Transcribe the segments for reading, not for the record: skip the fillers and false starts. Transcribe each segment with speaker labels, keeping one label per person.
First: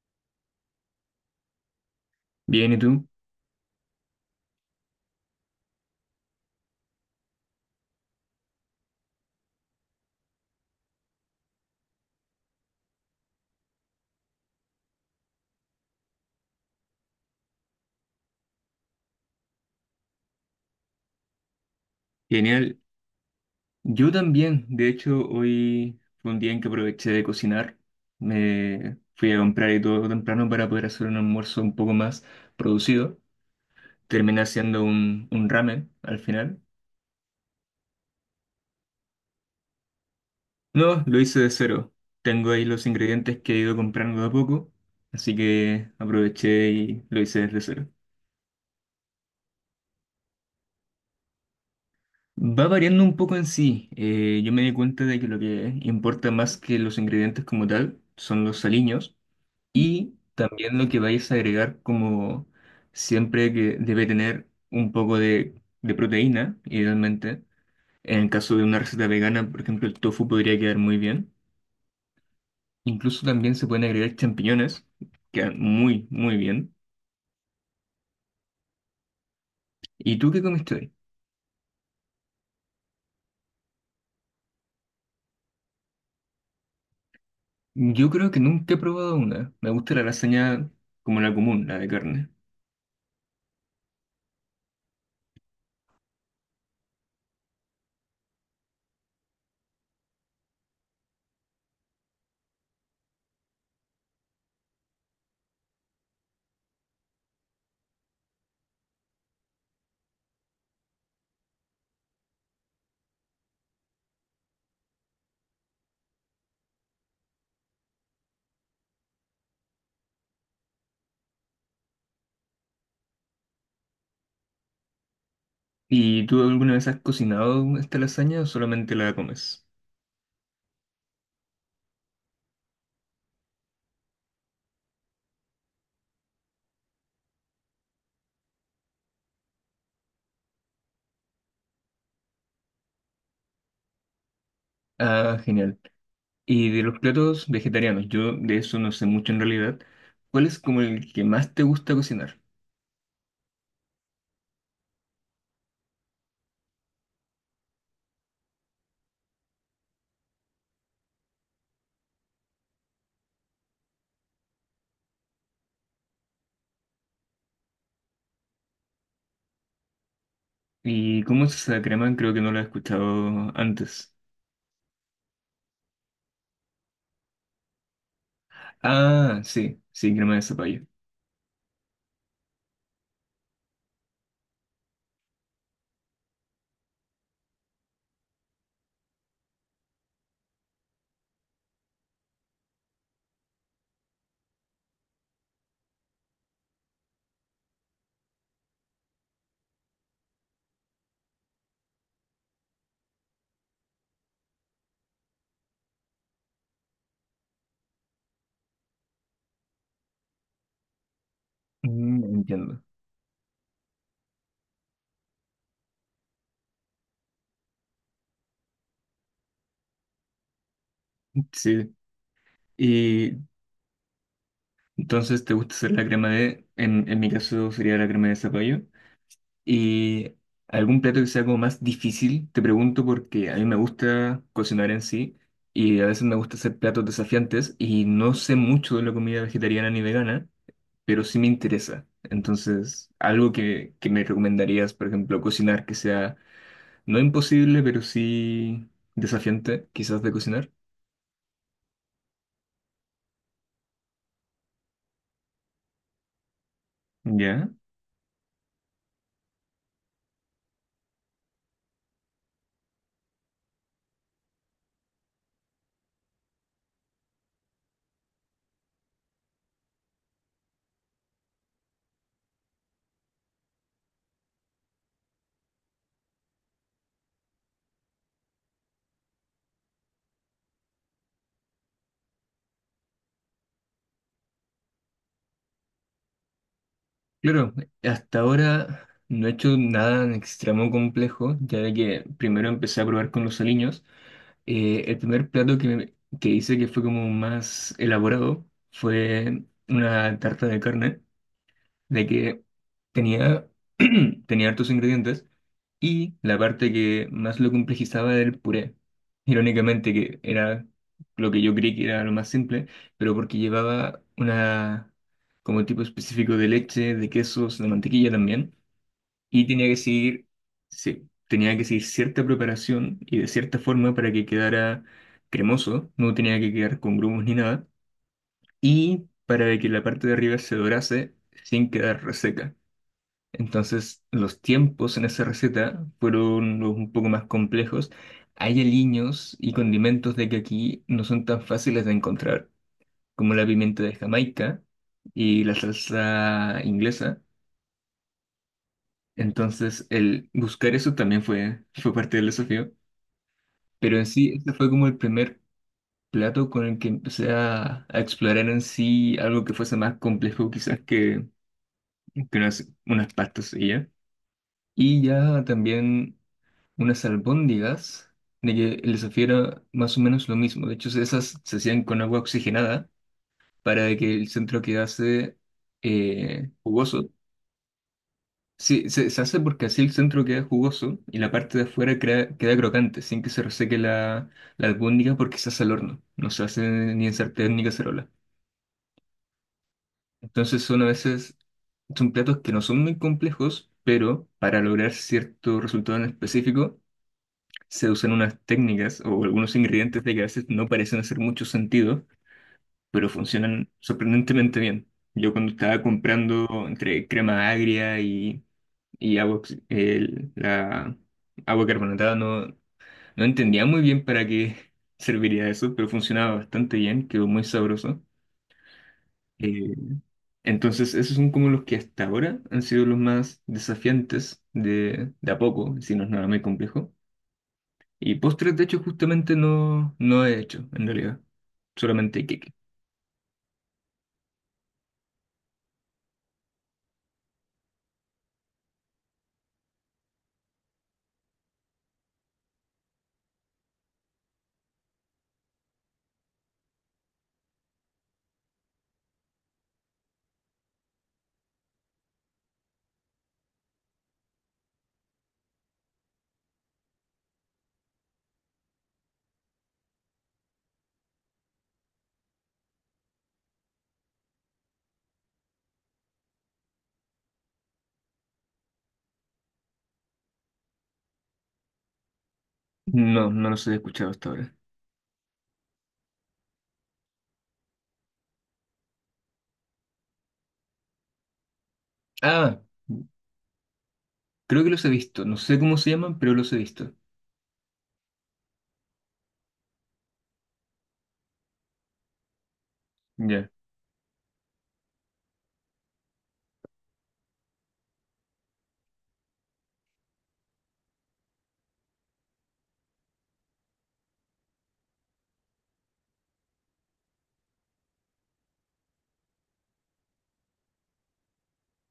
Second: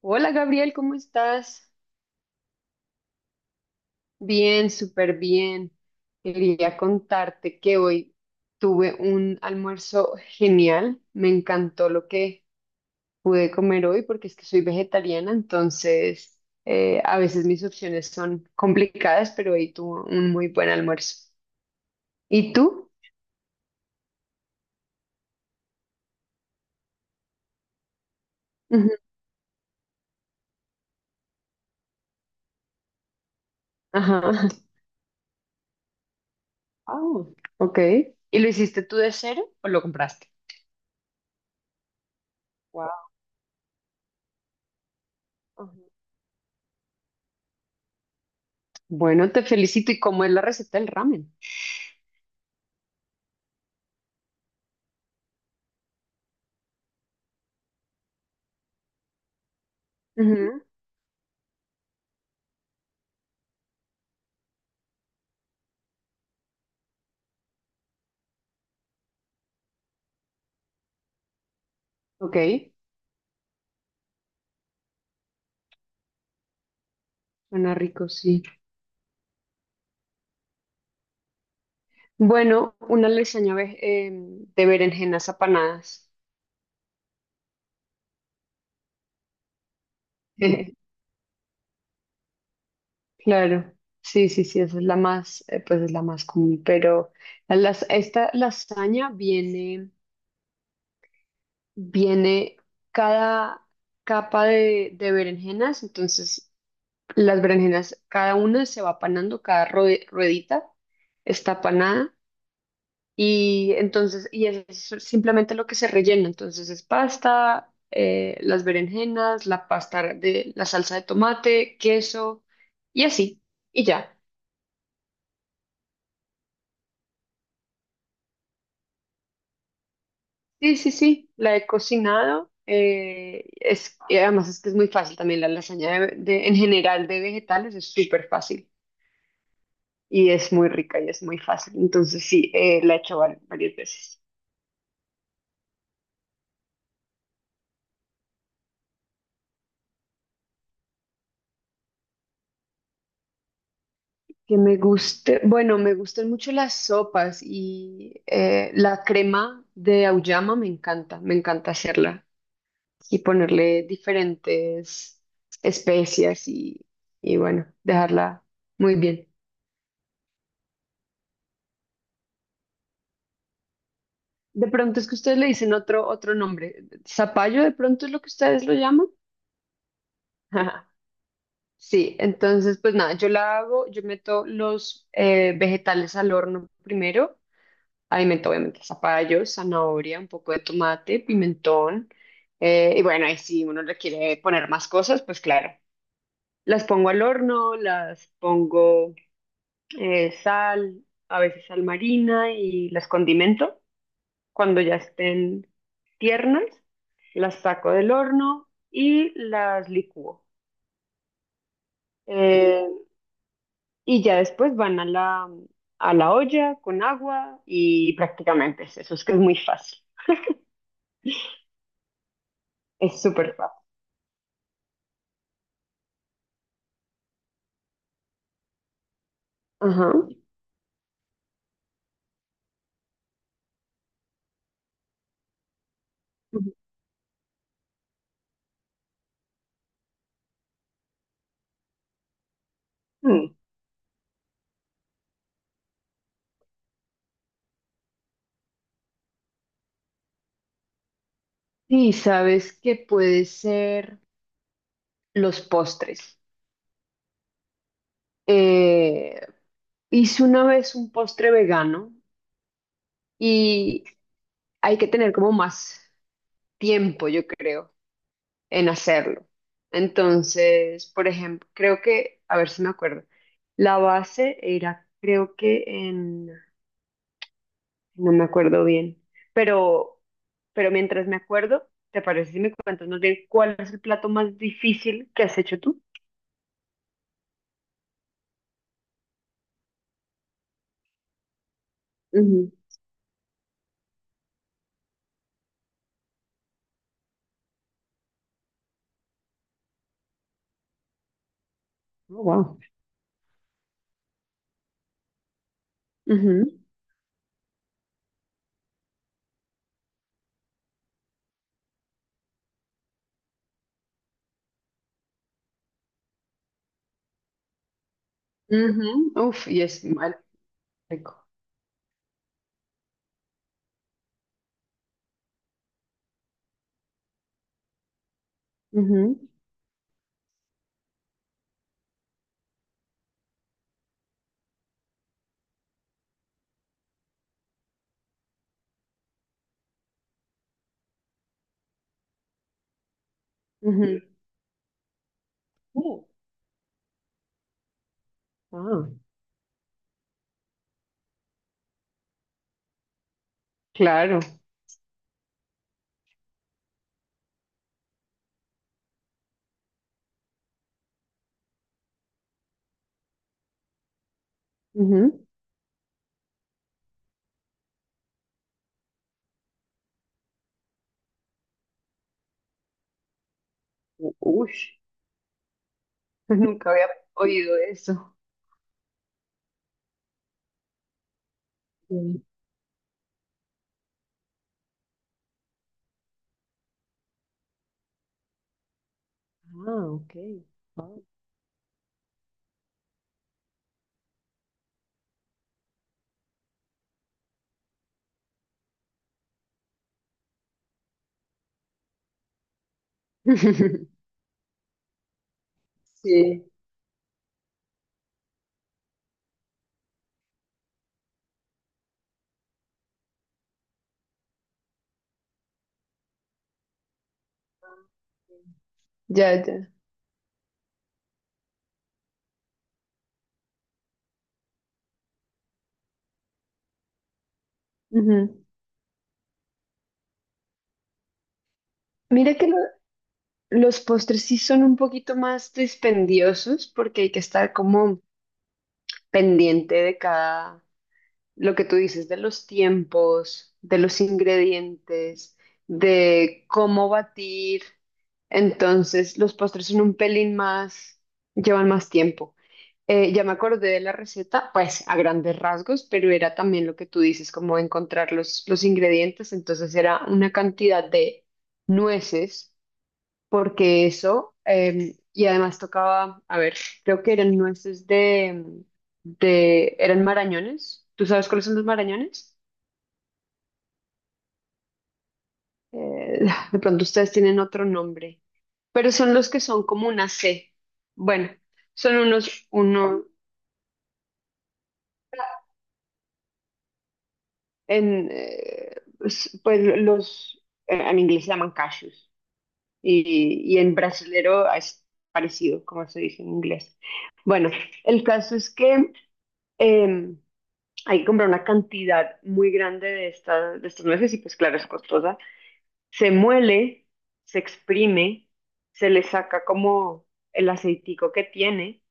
Speaker 1: Hola Gabriel, ¿cómo estás?
Speaker 2: Bien, ¿y tú?
Speaker 1: Bien, súper bien. Quería contarte que hoy tuve un almuerzo genial. Me encantó lo que pude comer hoy porque es que soy vegetariana, entonces a veces mis opciones son complicadas, pero hoy tuve un muy buen almuerzo. ¿Y
Speaker 2: Genial.
Speaker 1: tú?
Speaker 2: Yo también, de hecho, hoy fue un día en que aproveché de cocinar.
Speaker 1: Ujú.
Speaker 2: Me fui a comprar y todo temprano para poder hacer un almuerzo un poco más producido.
Speaker 1: Ajá.
Speaker 2: Terminé haciendo un ramen al final.
Speaker 1: Ah, ok. ¿Y lo hiciste tú de cero o lo compraste?
Speaker 2: No, lo hice de cero. Tengo ahí los
Speaker 1: Wow.
Speaker 2: ingredientes que he ido comprando de a poco, así que aproveché y lo hice desde cero.
Speaker 1: Bueno, te felicito. ¿Y cómo es la receta del ramen?
Speaker 2: Va variando un poco en sí. Yo me di cuenta de que lo que importa más que los ingredientes como tal son los aliños. Y
Speaker 1: Ujú.
Speaker 2: también lo que vais a agregar como siempre que debe tener un poco de proteína, idealmente. En el caso de una receta vegana, por ejemplo, el tofu podría quedar muy bien.
Speaker 1: Ok.
Speaker 2: Incluso también se pueden agregar champiñones, quedan muy, muy bien.
Speaker 1: Suena rico, sí.
Speaker 2: ¿Y tú qué comiste hoy?
Speaker 1: Bueno, una de berenjenas apanadas.
Speaker 2: Yo creo que nunca he probado una. Me gusta la lasaña como la común, la de carne.
Speaker 1: Claro, sí, sí, sí, esa es la más, pues es la más común, pero esta lasaña viene, viene cada capa de berenjenas, entonces las berenjenas, cada una se va panando, cada ruedita está panada. Y entonces, y es simplemente lo que se rellena. Entonces es pasta, las berenjenas, la pasta de la salsa de tomate, queso y así. Y ya.
Speaker 2: ¿Y tú alguna vez has cocinado esta lasaña o solamente la comes?
Speaker 1: Sí, sí, sí, la he cocinado. Es, y además es que es muy fácil también la lasaña en general de vegetales es súper fácil y es muy rica y es muy fácil. Entonces sí, la he hecho varias veces.
Speaker 2: Ah, genial. Y de los platos vegetarianos, yo de eso no sé mucho en realidad. ¿Cuál es como el que más te gusta cocinar?
Speaker 1: Que me guste, bueno, me gustan mucho las sopas y la crema de auyama me encanta hacerla y ponerle diferentes especias y bueno, dejarla muy bien.
Speaker 2: ¿Y cómo es esa crema? Creo que no la he escuchado antes.
Speaker 1: De pronto es que ustedes le dicen otro, otro nombre, zapallo de pronto es lo que ustedes lo llaman.
Speaker 2: Ah, sí, sí, crema de zapallo.
Speaker 1: Ajá. Sí, entonces pues nada, yo la hago, yo meto los vegetales al horno primero. Alimento, obviamente, zapallo, zanahoria, un poco de tomate, pimentón. Y bueno, ahí si uno le quiere poner más cosas, pues claro. Las pongo al horno, las pongo sal, a veces sal marina y las condimento. Cuando ya estén tiernas, las saco del horno y las licúo.
Speaker 2: Mm, entiendo.
Speaker 1: Eh, y ya después van a a la olla con agua y prácticamente es eso, es que es muy fácil.
Speaker 2: Sí.
Speaker 1: Es
Speaker 2: Y
Speaker 1: súper fácil.
Speaker 2: entonces te gusta hacer la crema de, en mi caso sería la crema de zapallo.
Speaker 1: Ajá.
Speaker 2: ¿Y algún plato que sea como más difícil? Te pregunto porque a mí me gusta cocinar en sí y a veces me gusta
Speaker 1: Ujú.
Speaker 2: hacer platos desafiantes y no sé mucho de la comida vegetariana ni vegana, pero sí me interesa. Entonces, algo
Speaker 1: Mm.
Speaker 2: que me recomendarías, por ejemplo, cocinar que sea no imposible, pero sí desafiante, quizás de cocinar.
Speaker 1: Sí, sabes que puede ser los postres.
Speaker 2: Ya.
Speaker 1: Eh, Hice una vez un postre vegano y hay que tener como más tiempo, yo creo, en hacerlo. Entonces, por ejemplo, creo que, a ver si me acuerdo, la base era, creo que en, no me acuerdo bien, pero, pero mientras me acuerdo, ¿te parece si me cuentas más bien cuál es el plato más difícil que has hecho tú?
Speaker 2: Claro, hasta ahora no he hecho nada en extremo complejo, ya de que primero
Speaker 1: Ujú.
Speaker 2: empecé a probar con los aliños. El primer plato que, que hice que fue como más elaborado fue una tarta de carne, de
Speaker 1: Oh,
Speaker 2: que
Speaker 1: wow.
Speaker 2: tenía, tenía hartos ingredientes y la
Speaker 1: Ujú,
Speaker 2: parte que más lo complejizaba era el puré. Irónicamente, que era lo que yo creí que era lo más simple, pero porque llevaba una, como tipo específico de leche, de quesos, de mantequilla también,
Speaker 1: ujú. Uf,
Speaker 2: y
Speaker 1: y
Speaker 2: tenía que
Speaker 1: es mal
Speaker 2: seguir, sí,
Speaker 1: rico.
Speaker 2: tenía que seguir cierta preparación y de cierta forma para que quedara cremoso, no tenía que quedar con grumos ni nada, y
Speaker 1: Ujú,
Speaker 2: para que la parte de arriba se dorase sin quedar reseca. Entonces, los tiempos en esa receta fueron los un poco más complejos. Hay aliños y condimentos de que aquí no son tan fáciles de encontrar, como la pimienta de
Speaker 1: ujú.
Speaker 2: Jamaica y la
Speaker 1: Oh,
Speaker 2: salsa inglesa.
Speaker 1: ah,
Speaker 2: Entonces, el buscar eso también fue, fue parte del desafío. Pero en
Speaker 1: claro.
Speaker 2: sí, este fue como el primer plato con el que empecé a explorar en sí algo que fuese más complejo quizás que unas pastas y ya. Y
Speaker 1: Ujú.
Speaker 2: ya también unas albóndigas de que les supiera más o menos lo mismo. De hecho, esas se hacían con agua oxigenada para que
Speaker 1: U-
Speaker 2: el centro
Speaker 1: Ush,
Speaker 2: quedase
Speaker 1: nunca había
Speaker 2: jugoso.
Speaker 1: oído eso.
Speaker 2: Sí, se hace porque así el centro queda jugoso y la parte de afuera
Speaker 1: Sí.
Speaker 2: queda crocante, sin que se reseque la, la albóndiga porque se hace al horno. No se hace ni en sartén ni cacerola.
Speaker 1: Ah, ok.
Speaker 2: Entonces son a
Speaker 1: Wow.
Speaker 2: veces, son platos que no son muy complejos, pero para lograr cierto resultado en específico, se usan unas técnicas o algunos ingredientes de que a veces no parecen hacer mucho sentido, pero funcionan sorprendentemente bien. Yo cuando estaba comprando
Speaker 1: Sí,
Speaker 2: entre crema agria y agua, la agua carbonatada, no, no entendía muy bien para qué serviría eso, pero funcionaba bastante bien, quedó muy sabroso.
Speaker 1: ya, ya.
Speaker 2: Eh, entonces, esos son como los que hasta ahora han sido los más desafiantes de a poco, si no es nada muy complejo. Y
Speaker 1: Ujú.
Speaker 2: postres, de hecho, justamente no, no he hecho, en realidad. Solamente
Speaker 1: Mira que
Speaker 2: queque.
Speaker 1: los postres sí son un poquito más dispendiosos porque hay que estar como pendiente de cada. Lo que tú dices de los tiempos, de los ingredientes, de cómo batir. Entonces, los postres son un pelín más, llevan más tiempo. Ya me acordé de la receta, pues a grandes rasgos, pero era también lo que tú dices, como encontrar los ingredientes. Entonces, era una cantidad de nueces porque eso, y además tocaba, a ver, creo que eran nueces eran marañones. ¿Tú sabes cuáles son los marañones?
Speaker 2: No, no los he escuchado hasta ahora.
Speaker 1: Eh, de pronto ustedes tienen otro nombre, pero son los que son como una C. Bueno, son unos,
Speaker 2: Ah,
Speaker 1: uno,
Speaker 2: creo que los he visto. No sé cómo se llaman, pero los he visto.
Speaker 1: en, pues pues, los, en inglés se llaman cashews
Speaker 2: Ya.
Speaker 1: y en brasilero es parecido, como se dice en inglés. Bueno, el caso es que em, hay que comprar una cantidad muy grande estas de estos nueces y pues claro, es costosa. Se muele, se exprime, se le saca como el aceitico que tiene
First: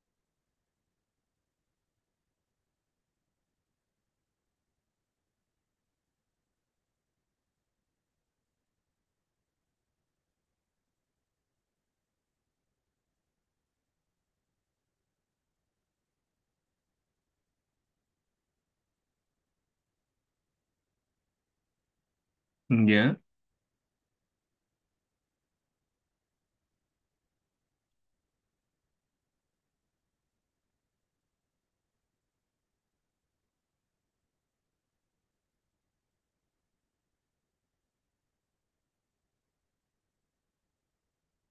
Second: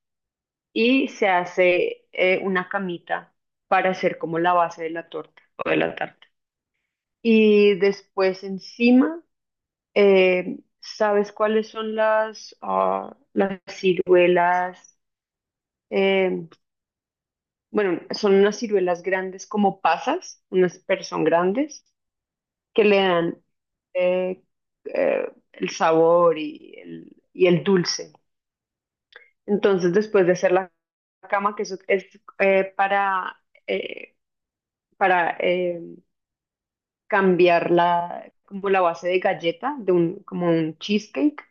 Speaker 1: y se hace una camita para hacer como la base de la torta o de la tarta. Y después encima, ¿sabes cuáles son las, ah, las ciruelas? Eh, bueno, son unas ciruelas grandes como pasas, unas pero son grandes que le
Speaker 2: Ya.
Speaker 1: dan eh, el sabor y el dulce. Entonces, después de hacer la cama, que eso es eh, para, eh, para cambiar la, como la base de galleta, de un, como un cheesecake,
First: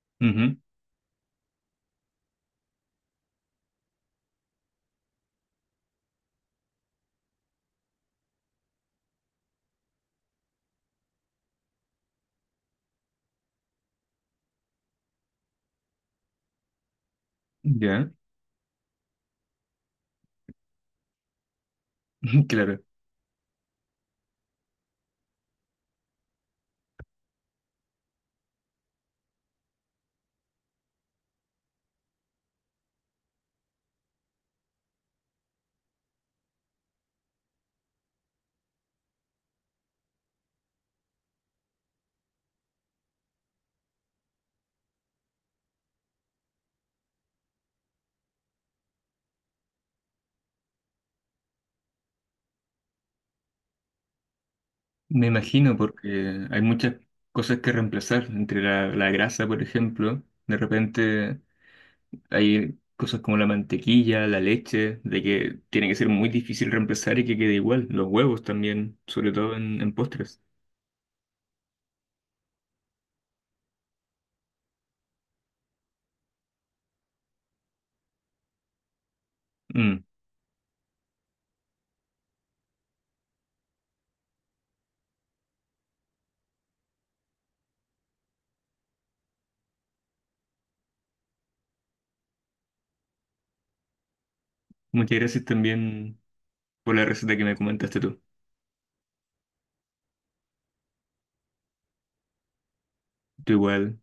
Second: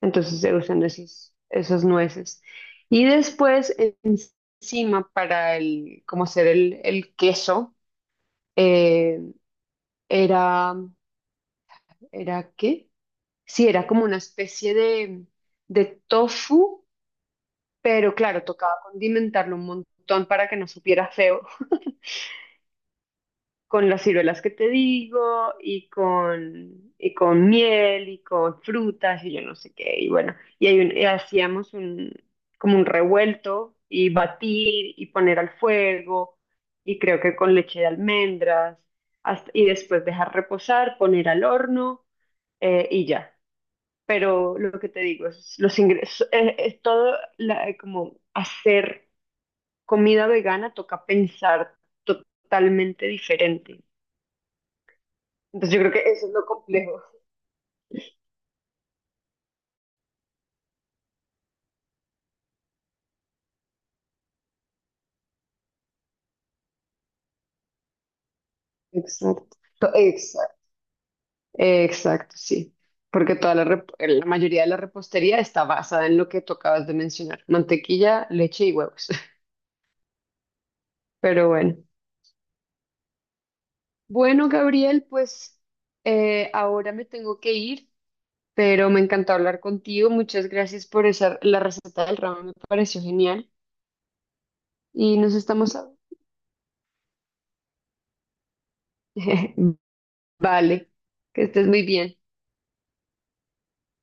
Speaker 1: entonces se
Speaker 2: Ujú.
Speaker 1: usan esos, esos nueces. Y después, encima, para el, como hacer el queso, eh, era, ¿era qué? Sí, era como una especie de tofu,
Speaker 2: Ya.
Speaker 1: pero claro, tocaba condimentarlo un montón para que no supiera feo,
Speaker 2: Claro.
Speaker 1: con las ciruelas que te digo, y con miel, y con frutas, y yo no sé qué, y bueno, y, y hacíamos un, como un revuelto, y batir, y poner al fuego, y creo que con leche de almendras, y después dejar reposar, poner al horno, y ya. Pero lo que te digo es los ingresos, es como hacer comida vegana toca pensar totalmente diferente.
Speaker 2: Me imagino
Speaker 1: Entonces yo creo que eso es lo
Speaker 2: porque hay muchas
Speaker 1: complejo.
Speaker 2: cosas que reemplazar. Entre la, la grasa, por ejemplo. De repente hay cosas como la mantequilla, la leche, de que tiene que ser muy difícil reemplazar y que quede igual. Los huevos también, sobre todo
Speaker 1: Exacto,
Speaker 2: en postres.
Speaker 1: exacto, exacto, sí. Porque toda la mayoría de la repostería está basada en lo que tú acabas de mencionar, mantequilla, leche y huevos.
Speaker 2: Mm.
Speaker 1: Pero bueno. Bueno, Gabriel, pues ahora me tengo que ir. Pero me encantó hablar contigo. Muchas gracias por esa, la receta del ramen me pareció genial
Speaker 2: Muchas
Speaker 1: y nos
Speaker 2: gracias
Speaker 1: estamos... a-
Speaker 2: también por la receta que me comentaste tú.
Speaker 1: Vale, que estés muy bien.
Speaker 2: Tú igual,